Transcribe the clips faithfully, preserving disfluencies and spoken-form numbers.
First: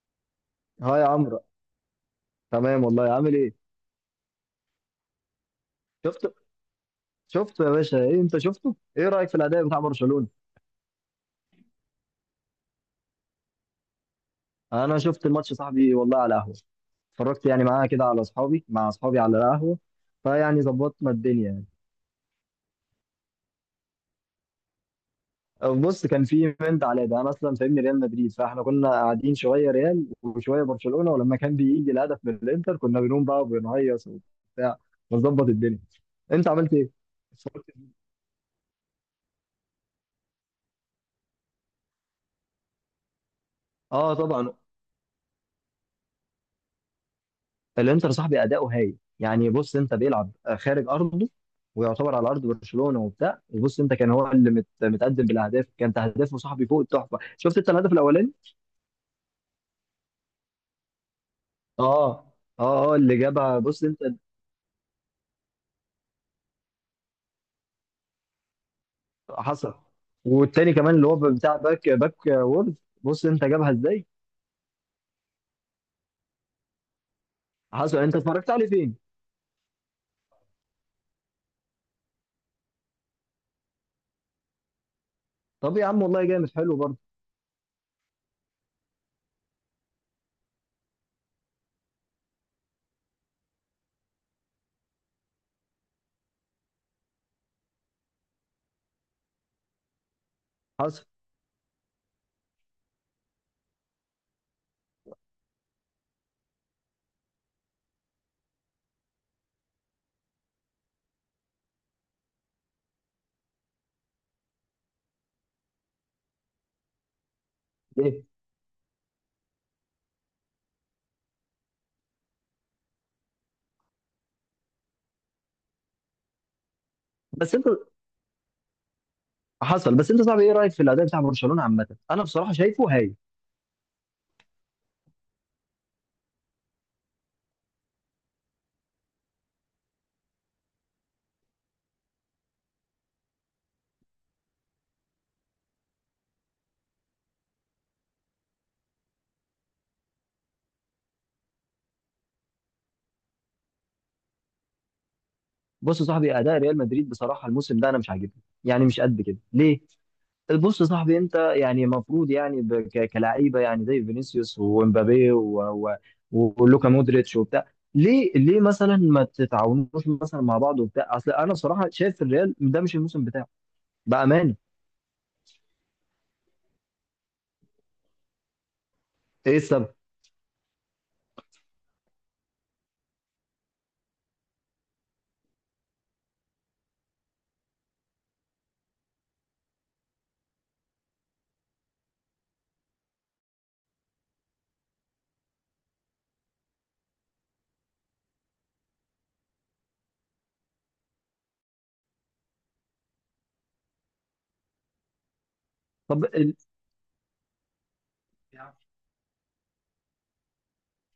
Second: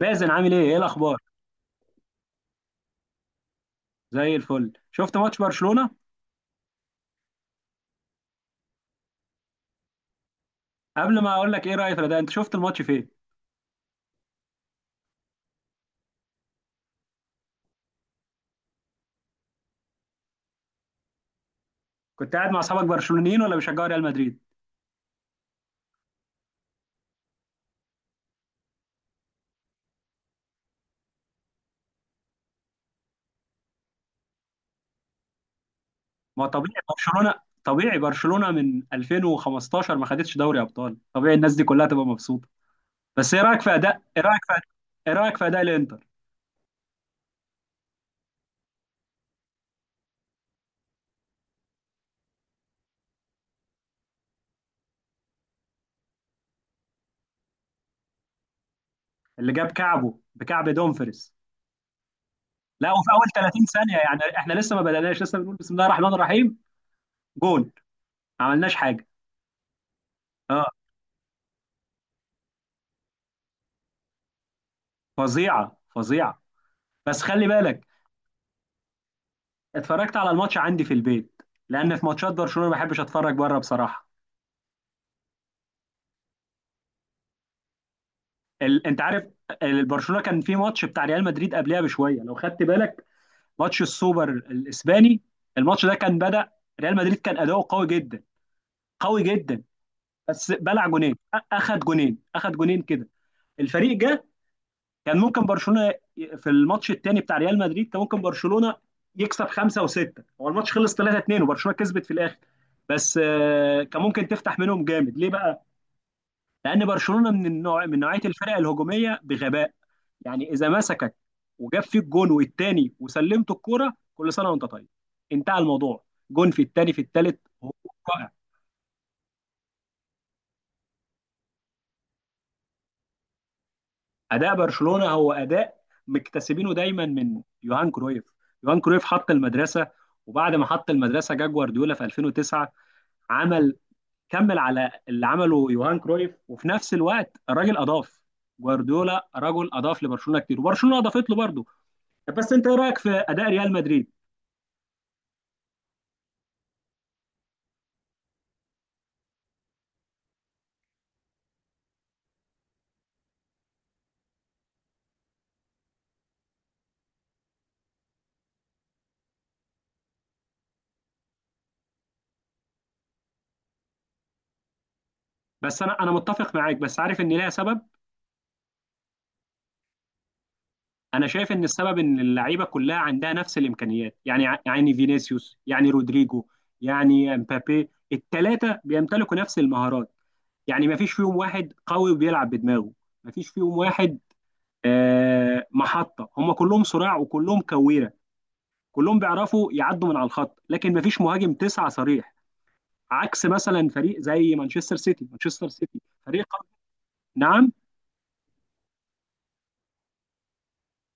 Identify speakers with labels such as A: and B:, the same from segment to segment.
A: باسل، عامل ايه؟ ايه
B: ها يا
A: الاخبار؟
B: عمرو. تمام والله، عامل ايه؟
A: زي الفل. شفت ماتش برشلونة؟
B: شفت شفت يا باشا؟ ايه انت شفته؟ ايه رايك في الاداء بتاع برشلونه؟
A: قبل ما اقول لك ايه رايي في ده، انت شفت الماتش فين؟
B: انا شفت الماتش صاحبي والله على قهوه. اتفرجت يعني معاها كده على اصحابي مع اصحابي على القهوه. فيعني ظبطنا الدنيا يعني.
A: كنت قاعد مع اصحابك برشلونيين ولا بيشجعوا ريال مدريد؟
B: بص، كان في منت على ده، انا اصلا فاهمني ريال مدريد، فاحنا كنا قاعدين شويه ريال وشويه برشلونه، ولما كان بيجي الهدف من الانتر كنا بنقوم بقى وبنهيص وبتاع، ونظبط الدنيا.
A: ما
B: انت عملت
A: طبيعي
B: ايه؟
A: برشلونة.
B: اتفرجت؟
A: طبيعي برشلونة من ألفين وخمستاشر ما خدتش دوري ابطال، طبيعي الناس دي كلها تبقى مبسوطة. بس ايه رايك في اداء،
B: اه،
A: ايه رايك في،
B: طبعا.
A: ايه رايك في اداء الانتر؟
B: الانتر صاحبي اداؤه هايل يعني، بص انت، بيلعب خارج ارضه ويعتبر على ارض برشلونه وبتاع. وبص انت، كان هو اللي مت... متقدم بالاهداف، كانت اهدافه صاحبي فوق التحفه. شفت انت الهدف الاولاني؟
A: اللي جاب كعبه بكعب دومفريس.
B: اه،
A: لا،
B: اه، اه،
A: وفي
B: اللي
A: اول
B: جابها
A: تلاتين
B: بص
A: ثانية
B: انت.
A: يعني، احنا لسه ما بدأناش، لسه بنقول بسم الله الرحمن الرحيم، جون. ما عملناش حاجة.
B: حصل.
A: اه.
B: والتاني كمان اللي هو بتاع باك باك وورد، بص انت، جابها ازاي؟
A: فظيعة فظيعة. بس خلي بالك،
B: حصل. انت اتفرجت عليه فين؟
A: اتفرجت على الماتش عندي في البيت لان في ماتشات برشلونه ما بحبش اتفرج بره بصراحه.
B: طب يا عم، والله جامد حلو برضه.
A: ال... انت عارف، ال- برشلونه كان في ماتش بتاع ريال مدريد قبلها بشويه لو خدت بالك، ماتش السوبر الاسباني. الماتش ده كان بدأ ريال مدريد كان اداؤه قوي جدا، قوي جدا، بس بلع
B: حصل
A: جونين، أ- اخد جونين، اخد جونين كده. الفريق جه، كان ممكن برشلونه ي- في الماتش الثاني بتاع ريال مدريد كان ممكن برشلونه يكسب خمسه وسته، هو الماتش خلص ثلاثة اتنين وبرشلونه كسبت في الاخر. بس آه، كان ممكن تفتح منهم جامد. ليه بقى؟ لان برشلونه من النوع، من نوعيه
B: ايه؟
A: الفرق الهجوميه بغباء، يعني اذا مسكك وجاب فيك جون والتاني وسلمت الكوره كل سنه وانت طيب، انتهى الموضوع. جون في التاني في التالت،
B: بس انت،
A: هو رائع.
B: حصل. بس انت صاحبي، ايه رايك في الاداء بتاع برشلونه عامه؟ انا بصراحه شايفه هايل.
A: اداء برشلونه هو اداء مكتسبينه دايما من يوهان كرويف. يوهان كرويف حط المدرسه، وبعد ما حط المدرسه جا جوارديولا في ألفين وتسعة، عمل، كمل على اللي عمله يوهان كرويف، وفي نفس الوقت الراجل اضاف. جوارديولا رجل اضاف لبرشلونه كتير وبرشلونه اضافت له برضه. بس انت، ايه رايك في اداء ريال مدريد؟
B: بص يا صاحبي، اداء ريال مدريد بصراحه الموسم ده انا مش عاجبني يعني، مش قد كده ليه. بص يا صاحبي، انت يعني المفروض يعني ب- ك- كلاعيبه يعني زي فينيسيوس ومبابي و- و- ولوكا مودريتش وبتاع. ليه ليه مثلا ما تتعاونوش مثلا مع بعض وبتاع؟ اصل انا بصراحه شايف الريال ده مش الموسم بتاعه بامانه.
A: بس انا انا متفق معاك، بس عارف ان ليها سبب.
B: ايه السبب؟
A: انا شايف ان السبب ان اللعيبه كلها عندها نفس الامكانيات، يعني ع- يعني فينيسيوس، يعني رودريجو، يعني امبابي، الثلاثه بيمتلكوا نفس المهارات. يعني ما فيش فيهم واحد قوي وبيلعب بدماغه، ما فيش فيهم واحد. آه، محطه، هم كلهم صراع وكلهم كويره، كلهم بيعرفوا يعدوا من على الخط، لكن ما فيش مهاجم تسعه صريح، عكس مثلا فريق زي مانشستر سيتي. مانشستر سيتي
B: طب
A: فريق
B: ال...
A: قوي. نعم.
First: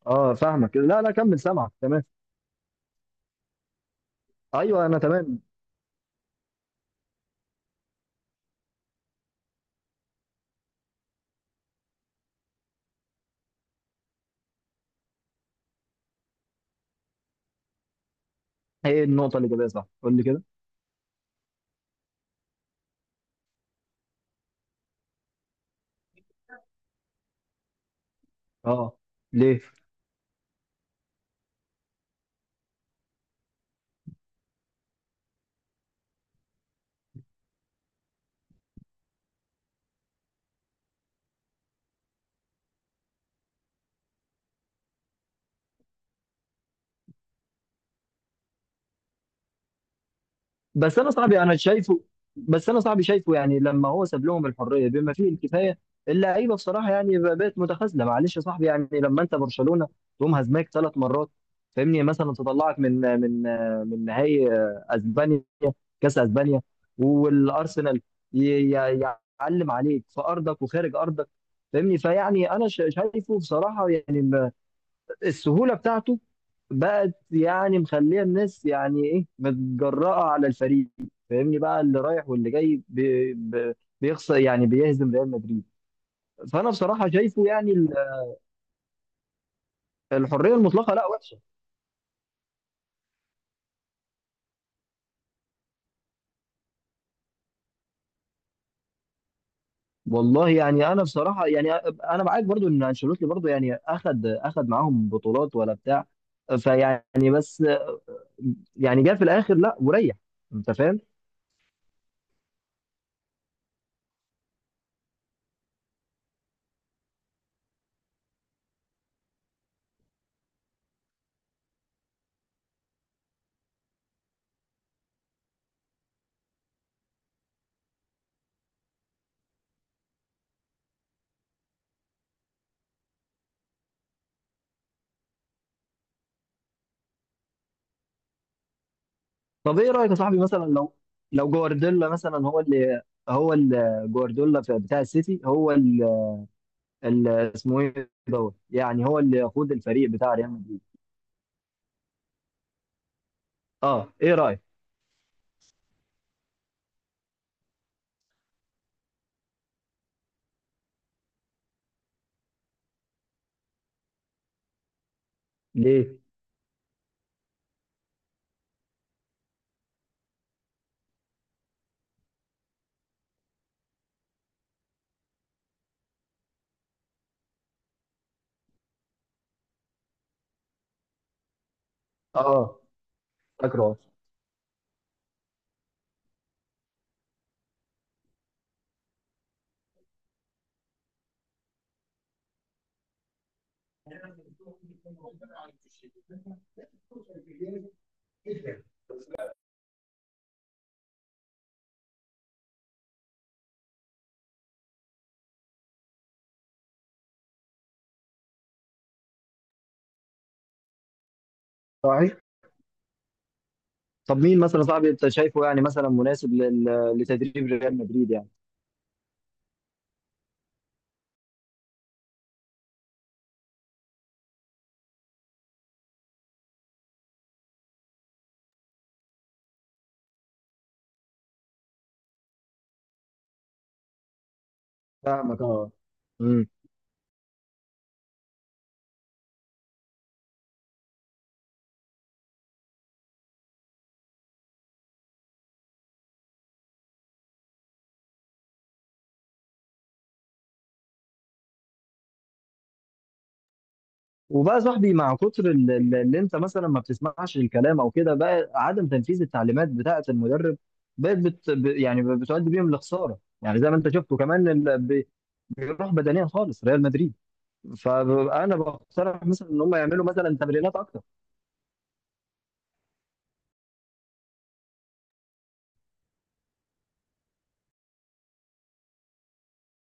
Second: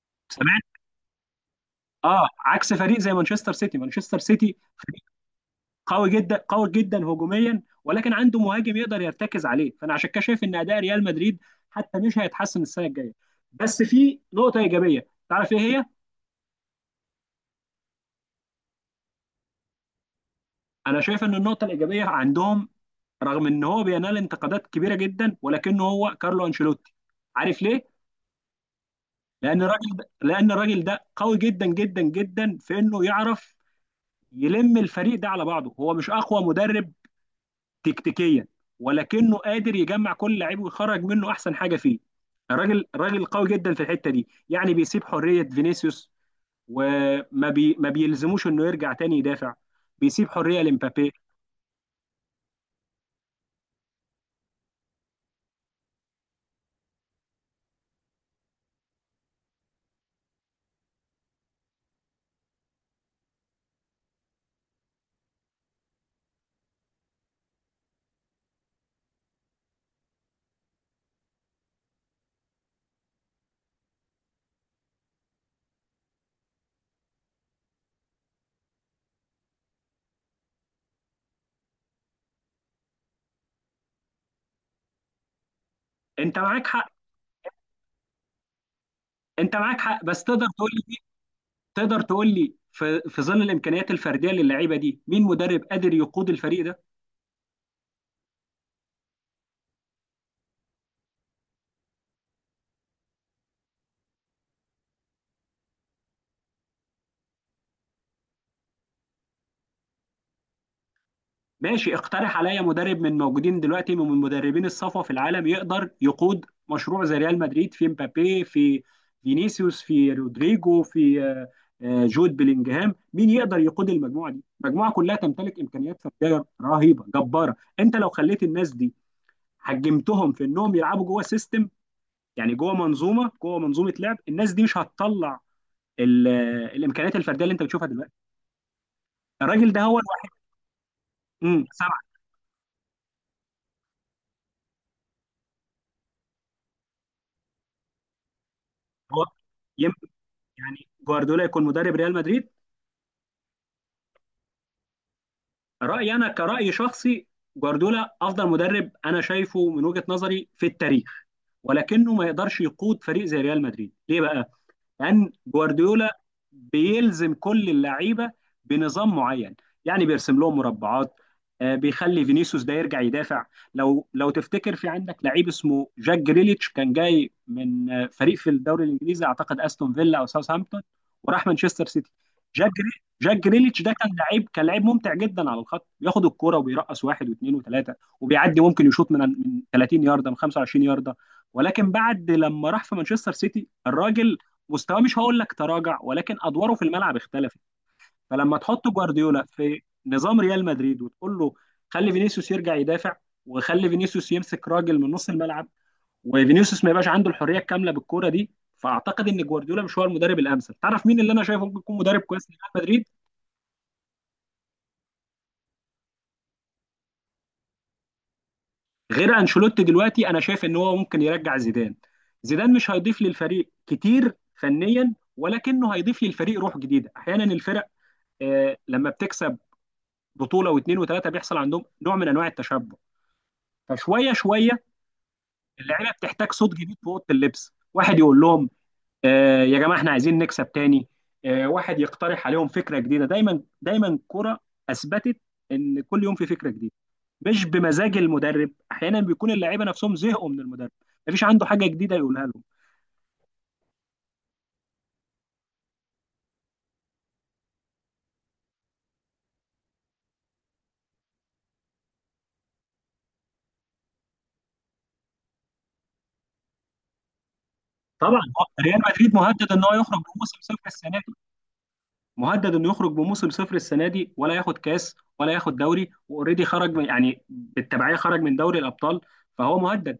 B: اه، فاهمك. لا لا، كمل سامعك تمام.
A: اه، عكس فريق زي مانشستر سيتي. مانشستر سيتي
B: ايوه، انا
A: فريق
B: تمام.
A: قوي جدا، قوي جدا هجوميا، ولكن عنده مهاجم يقدر يرتكز عليه، فانا عشان كده شايف ان اداء ريال مدريد حتى مش هيتحسن السنه الجايه. بس في نقطه ايجابيه، تعرف ايه هي؟
B: هي النقطه اللي جايبها صح، قول لي كده.
A: انا شايف ان النقطه الايجابيه عندهم، رغم ان هو بينال انتقادات كبيره جدا ولكنه، هو كارلو انشيلوتي. عارف ليه؟
B: اه، ليه؟
A: لان الراجل ده لان الراجل ده قوي جدا جدا جدا في انه يعرف يلم الفريق ده على بعضه. هو مش اقوى مدرب تكتيكيا، ولكنه قادر يجمع كل لعيب ويخرج منه احسن حاجه فيه. الراجل الراجل قوي جدا في الحته دي، يعني بيسيب حريه فينيسيوس، وما بي ما بيلزموش انه يرجع تاني يدافع، بيسيب حريه
B: بس انا
A: لمبابي.
B: صاحبي، انا شايفه. بس انا صاحبي شايفه يعني لما هو ساب لهم الحريه بما فيه الكفايه، اللعيبه بصراحه يعني بقت متخاذله. معلش يا صاحبي يعني، لما انت برشلونه تقوم هزمك ثلاث مرات، فاهمني، مثلا تطلعك من من من نهائي اسبانيا، كاس اسبانيا، والارسنال، ي- ي- يعلم عليك في ارضك وخارج ارضك. فاهمني، فيعني انا ش- شايفه بصراحه يعني السهوله بتاعته بقت يعني مخليه الناس يعني ايه متجرأه على الفريق. فاهمني بقى، اللي رايح واللي جاي بي بي- بيخسر، يعني بيهزم ريال مدريد.
A: انت معاك
B: فانا
A: حق
B: بصراحه شايفه يعني ال-
A: انت معاك حق بس تقدر
B: الحريه
A: تقول
B: المطلقه
A: لي،
B: لا وحشه.
A: تقدر تقول لي في، في ظل الامكانيات الفرديه للعيبه دي، مين مدرب قادر يقود الفريق ده؟
B: والله يعني، انا بصراحه يعني انا معاك برضو ان انشيلوتي برضو يعني اخد اخد معاهم بطولات ولا بتاع، فيعني بس يعني جه في الاخر لا، وريح. انت فاهم.
A: ماشي، اقترح عليا مدرب من موجودين دلوقتي، من مدربين الصفوة في العالم يقدر يقود مشروع زي ريال مدريد، في مبابي، في فينيسيوس، في رودريجو، في آه، آه، جود بلينجهام، مين يقدر يقود المجموعة دي؟ المجموعة كلها تمتلك إمكانيات فردية رهيبة جبارة. انت لو خليت الناس دي، حجمتهم في انهم يلعبوا جوه سيستم، يعني جوه منظومة، جوه منظومة لعب، الناس دي مش هتطلع ال- آه، الامكانيات الفردية اللي انت بتشوفها دلوقتي. الراجل
B: طب
A: ده
B: ايه
A: هو
B: رايك يا
A: الوحيد.
B: صاحبي، مثلا لو لو
A: امم سبعة.
B: جوارديولا مثلا، هو اللي هو اللي جوارديولا في- بتاع السيتي، هو اللي اللي اسمه ايه دوت، يعني هو
A: هو،
B: اللي يقود الفريق بتاع ريال مدريد؟
A: يعني جوارديولا يكون مدرب ريال مدريد؟
B: اه، ايه رايك؟
A: رأيي أنا كرأي شخصي، جوارديولا أفضل مدرب أنا شايفه من وجهة نظري في التاريخ، ولكنه ما يقدرش يقود فريق زي ريال مدريد. ليه بقى؟ لان
B: ليه؟
A: جوارديولا بيلزم كل اللعيبه بنظام معين، يعني بيرسم لهم مربعات. آه، بيخلي فينيسيوس ده يرجع يدافع. لو لو تفتكر، في عندك لعيب اسمه جاك جريليتش، كان جاي من آه، فريق في الدوري الانجليزي، اعتقد استون فيلا او ساوثهامبتون، وراح مانشستر سيتي. جاك
B: اه،
A: جري- جاك جريليتش ده
B: فاكره.
A: كان لعيب، كان لعيب ممتع جدا على الخط، بياخد الكرة وبيرقص واحد واثنين وثلاثه وبيعدي، ممكن يشوط من، من تلاتين يارده، من خمسة وعشرين يارده. ولكن بعد لما راح في مانشستر سيتي، الراجل مستواه مش هقول لك تراجع، ولكن ادواره في الملعب اختلفت. فلما تحط جوارديولا في نظام ريال مدريد وتقول له خلي فينيسيوس يرجع يدافع، وخلي فينيسيوس يمسك راجل من نص الملعب، وفينيسيوس ما يبقاش عنده الحريه الكامله بالكوره دي، فاعتقد ان جوارديولا مش هو المدرب الامثل. تعرف مين اللي انا شايفه ممكن يكون مدرب
B: صحيح.
A: كويس لريال مدريد
B: طب مين مثلا صاحبي انت شايفه يعني مثلا مناسب لل- لتدريب ريال مدريد يعني؟
A: غير انشيلوتي دلوقتي؟ انا شايف ان هو ممكن يرجع زيدان. زيدان مش هيضيف للفريق كتير فنيا، ولكنه هيضيف للفريق روح جديده. احيانا الفرق، آه، لما بتكسب بطوله واثنين وثلاثه، بيحصل عندهم نوع من انواع التشبع، فشويه شويه
B: فاهمك اه.
A: اللعيبه بتحتاج صوت جديد في اوضه اللبس، واحد يقول لهم آه يا جماعه، احنا عايزين نكسب تاني. آه، واحد يقترح عليهم فكره جديده، دايما دايما كرة اثبتت ان كل يوم في فكره جديده، مش بمزاج المدرب. احيانا بيكون اللعيبه نفسهم زهقوا من المدرب، مفيش عنده حاجه جديده يقولها لهم.
B: وبقى يا صاحبي مع كتر ال- ال- اللي انت مثلا ما بتسمعش الكلام او كده بقى عدم تنفيذ التعليمات بتاعه المدرب بقت بت ب- يعني بتؤدي بيهم لخساره يعني زي ما انت شفته كمان ال- بي- بيروح بدنيا خالص ريال مدريد
A: طبعا،
B: فانا
A: ريال مدريد
B: بقترح مثلا
A: مهدد
B: ان
A: ان
B: هم
A: هو يخرج
B: يعملوا مثلا
A: بموسم صفر
B: تمرينات
A: السنه
B: اكتر
A: دي، مهدد انه يخرج بموسم صفر السنه دي، ولا ياخد كاس ولا ياخد دوري، واوريدي خرج من، يعني بالتبعيه خرج من دوري الابطال، فهو مهدد.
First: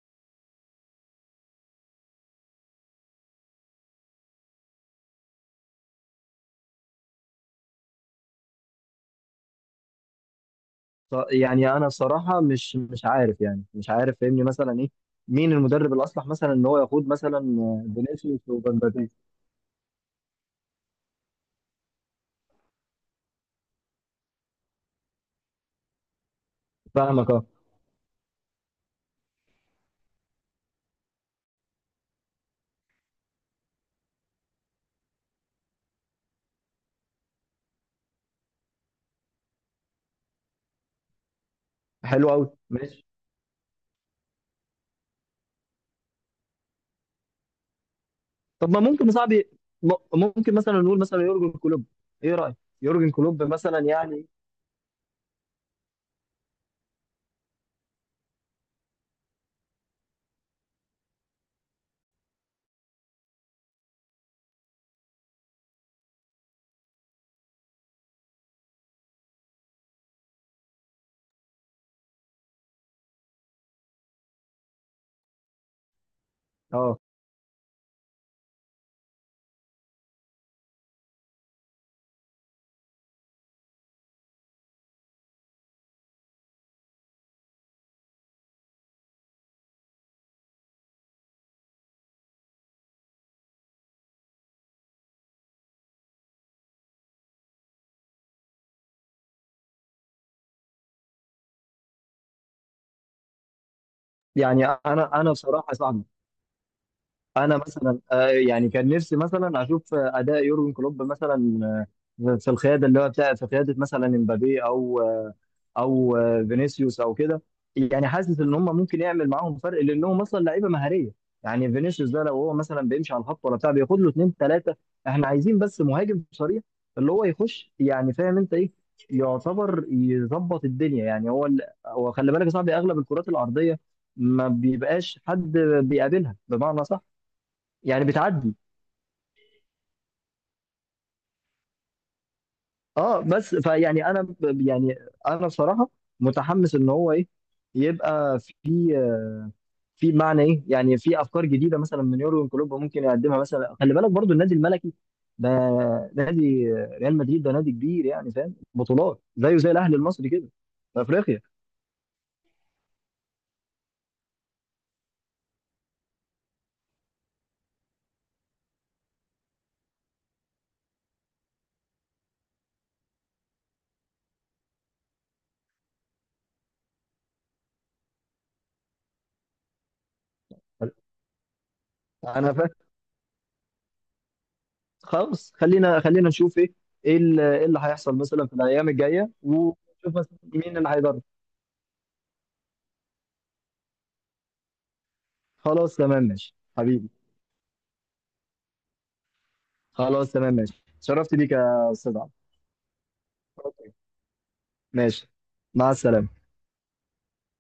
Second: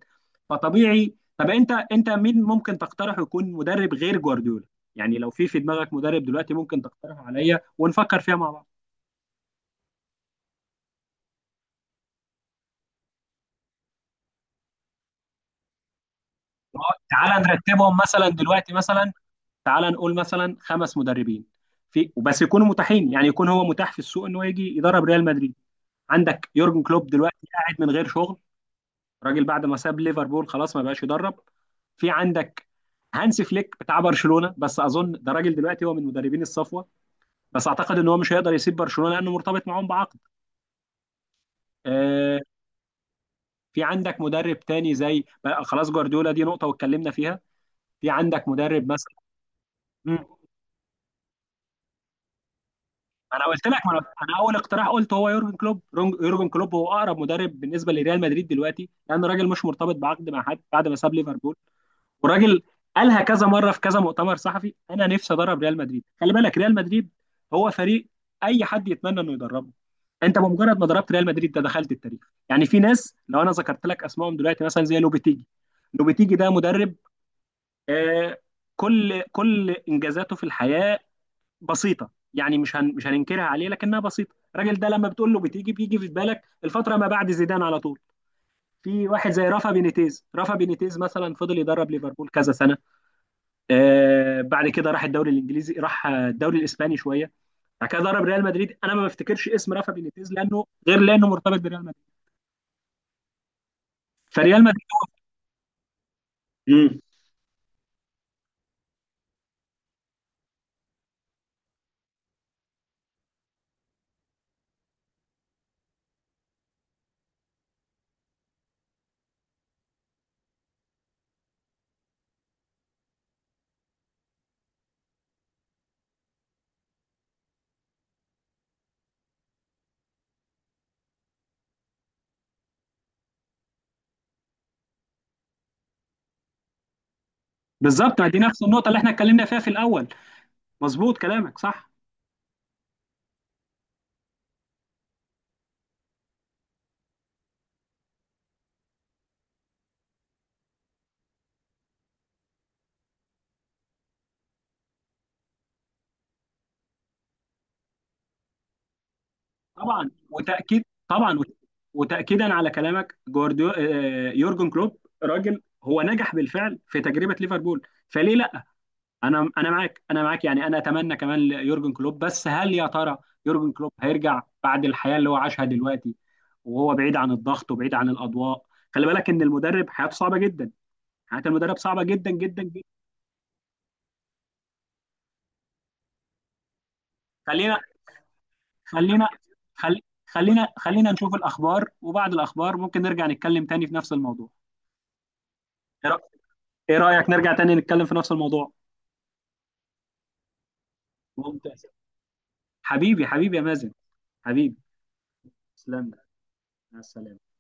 A: فطبيعي، طب انت، انت مين ممكن تقترحه يكون مدرب غير جوارديولا؟ يعني لو في، في دماغك مدرب دلوقتي، ممكن تقترحه عليا ونفكر فيها مع بعض.
B: ف- يعني انا الصراحه مش مش عارف يعني مش عارف فاهمني مثلا ايه مين المدرب الاصلح مثلا ان هو
A: آه،
B: يقود مثلا
A: تعال نرتبهم مثلا
B: فينيسيوس
A: دلوقتي،
B: ومبابي
A: مثلا تعال نقول مثلا خمس مدربين في، وبس يكونوا متاحين، يعني يكون هو متاح في السوق انه يجي يدرب ريال مدريد. عندك يورجن كلوب
B: فاهمك اه
A: دلوقتي قاعد من غير شغل، الراجل بعد ما ساب ليفربول خلاص ما بقاش يدرب. في عندك هانسي فليك بتاع برشلونه، بس اظن ده راجل دلوقتي هو من مدربين الصفوه، بس اعتقد ان هو مش هيقدر يسيب برشلونه لانه مرتبط معاهم بعقد.
B: حلو
A: آه.
B: قوي.
A: في عندك مدرب تاني زي، بقى خلاص جوارديولا دي نقطه واتكلمنا فيها. في عندك
B: طب ما
A: مدرب
B: ممكن يا
A: مثلا.
B: صاحبي م-
A: مم.
B: ممكن مثلا نقول مثلا يورجن كلوب؟ ايه رايك؟ يورجن كلوب
A: انا قلت
B: مثلا
A: لك، ما انا،
B: يعني.
A: أنا اول اقتراح قلت هو يورجن كلوب. رونج- يورجن كلوب هو اقرب مدرب بالنسبه لريال مدريد دلوقتي، لان الراجل مش مرتبط بعقد مع حد بعد ما ساب ليفربول. وراجل قالها كذا مره في كذا مؤتمر صحفي، انا نفسي ادرب ريال مدريد. خلي بالك، ريال مدريد هو فريق اي حد يتمنى انه يدربه. انت بمجرد ما ضربت ريال مدريد ده دخلت التاريخ. يعني في ناس لو انا ذكرت لك اسمائهم دلوقتي، مثلا زي لوبيتيجي. لوبيتيجي ده مدرب،
B: اه،
A: آه، كل، كل انجازاته في الحياه بسيطه، يعني مش هن، مش هننكرها عليه لكنها بسيطه. الراجل ده لما بتقول له بتيجي، بيجي في بالك الفتره ما بعد زيدان على طول. في واحد زي رافا بينيتيز، رافا بينيتيز مثلا فضل يدرب ليفربول كذا سنه، آه، بعد كده راح الدوري الانجليزي، راح آه، الدوري الاسباني شويه، بعد كده ضرب ريال مدريد. انا ما بفتكرش اسم رافا بينيتيز لانه غير، لانه مرتبط بريال مدريد، فريال
B: يعني
A: مدريد.
B: انا انا بصراحه يا صاحبي،
A: امم
B: انا مثلا آه يعني كان نفسي مثلا اشوف آه، اداء يورجن كلوب مثلا آه، في القياده اللي هو بتاع، في قياده مثلا امبابي او او آه، فينيسيوس او كده. يعني حاسس ان هم ممكن يعمل معاهم فرق لانهم مثلا لعيبه مهاريه. يعني فينيسيوس ده لو هو مثلا بيمشي على الخط ولا بتاع بياخد له اثنين ثلاثه. احنا عايزين بس مهاجم صريح اللي هو يخش، يعني فاهم انت ايه، يعتبر يظبط الدنيا يعني. هو ال... هو خلي بالك يا صاحبي، اغلب الكرات الارضيه ما بيبقاش حد بيقابلها بمعنى صح، يعني
A: بالظبط، ما دي
B: بتعدي.
A: نفس النقطه اللي احنا اتكلمنا فيها في الاول. مظبوط، كلامك صح.
B: اه، بس فيعني انا ب- يعني انا بصراحه متحمس ان هو ايه، يبقى في آه، في معنى ايه، يعني في افكار جديده مثلا من يورجن كلوب ممكن يقدمها. مثلا خلي بالك برضو النادي الملكي ده، نادي ريال مدريد ده نادي كبير يعني فاهم، بطولات زيه زي الاهلي
A: طبعا
B: المصري كده
A: وتاكيد،
B: في
A: طبعا
B: افريقيا.
A: وت- وتاكيدا على كلامك، جوارديو آه، يورجن كلوب راجل هو نجح بالفعل في تجربه ليفربول، فليه؟ انا، انا معاك انا معاك يعني، انا اتمنى كمان ليورجن كلوب، بس هل يا ترى يورجن كلوب هيرجع بعد الحياه اللي هو عاشها دلوقتي وهو بعيد عن الضغط وبعيد عن الاضواء؟ خلي بالك ان المدرب حياته صعبه جدا، حياه المدرب صعبه جدا
B: انا
A: جدا
B: فاهم.
A: جدا.
B: خلاص، خلينا خلينا نشوف ايه، ايه اللي إيه
A: خلينا
B: اللي هيحصل مثلا في الايام
A: خلينا
B: الجايه،
A: خل...
B: ونشوف مثلا
A: خلينا
B: مين اللي
A: خلينا
B: هيدرب.
A: نشوف الاخبار، وبعد الاخبار ممكن نرجع نتكلم تاني في نفس الموضوع.
B: خلاص
A: ايه رأ-
B: تمام، ماشي
A: إيه
B: حبيبي.
A: رايك نرجع تاني نتكلم في نفس الموضوع؟
B: خلاص تمام، ماشي، شرفت بيك
A: ممتاز.
B: يا استاذ عمرو.
A: حبيبي حبيبي يا مازن،
B: أوكي.
A: حبيبي،
B: ماشي، مع
A: تسلم لي.
B: السلامه.
A: مع السلامه.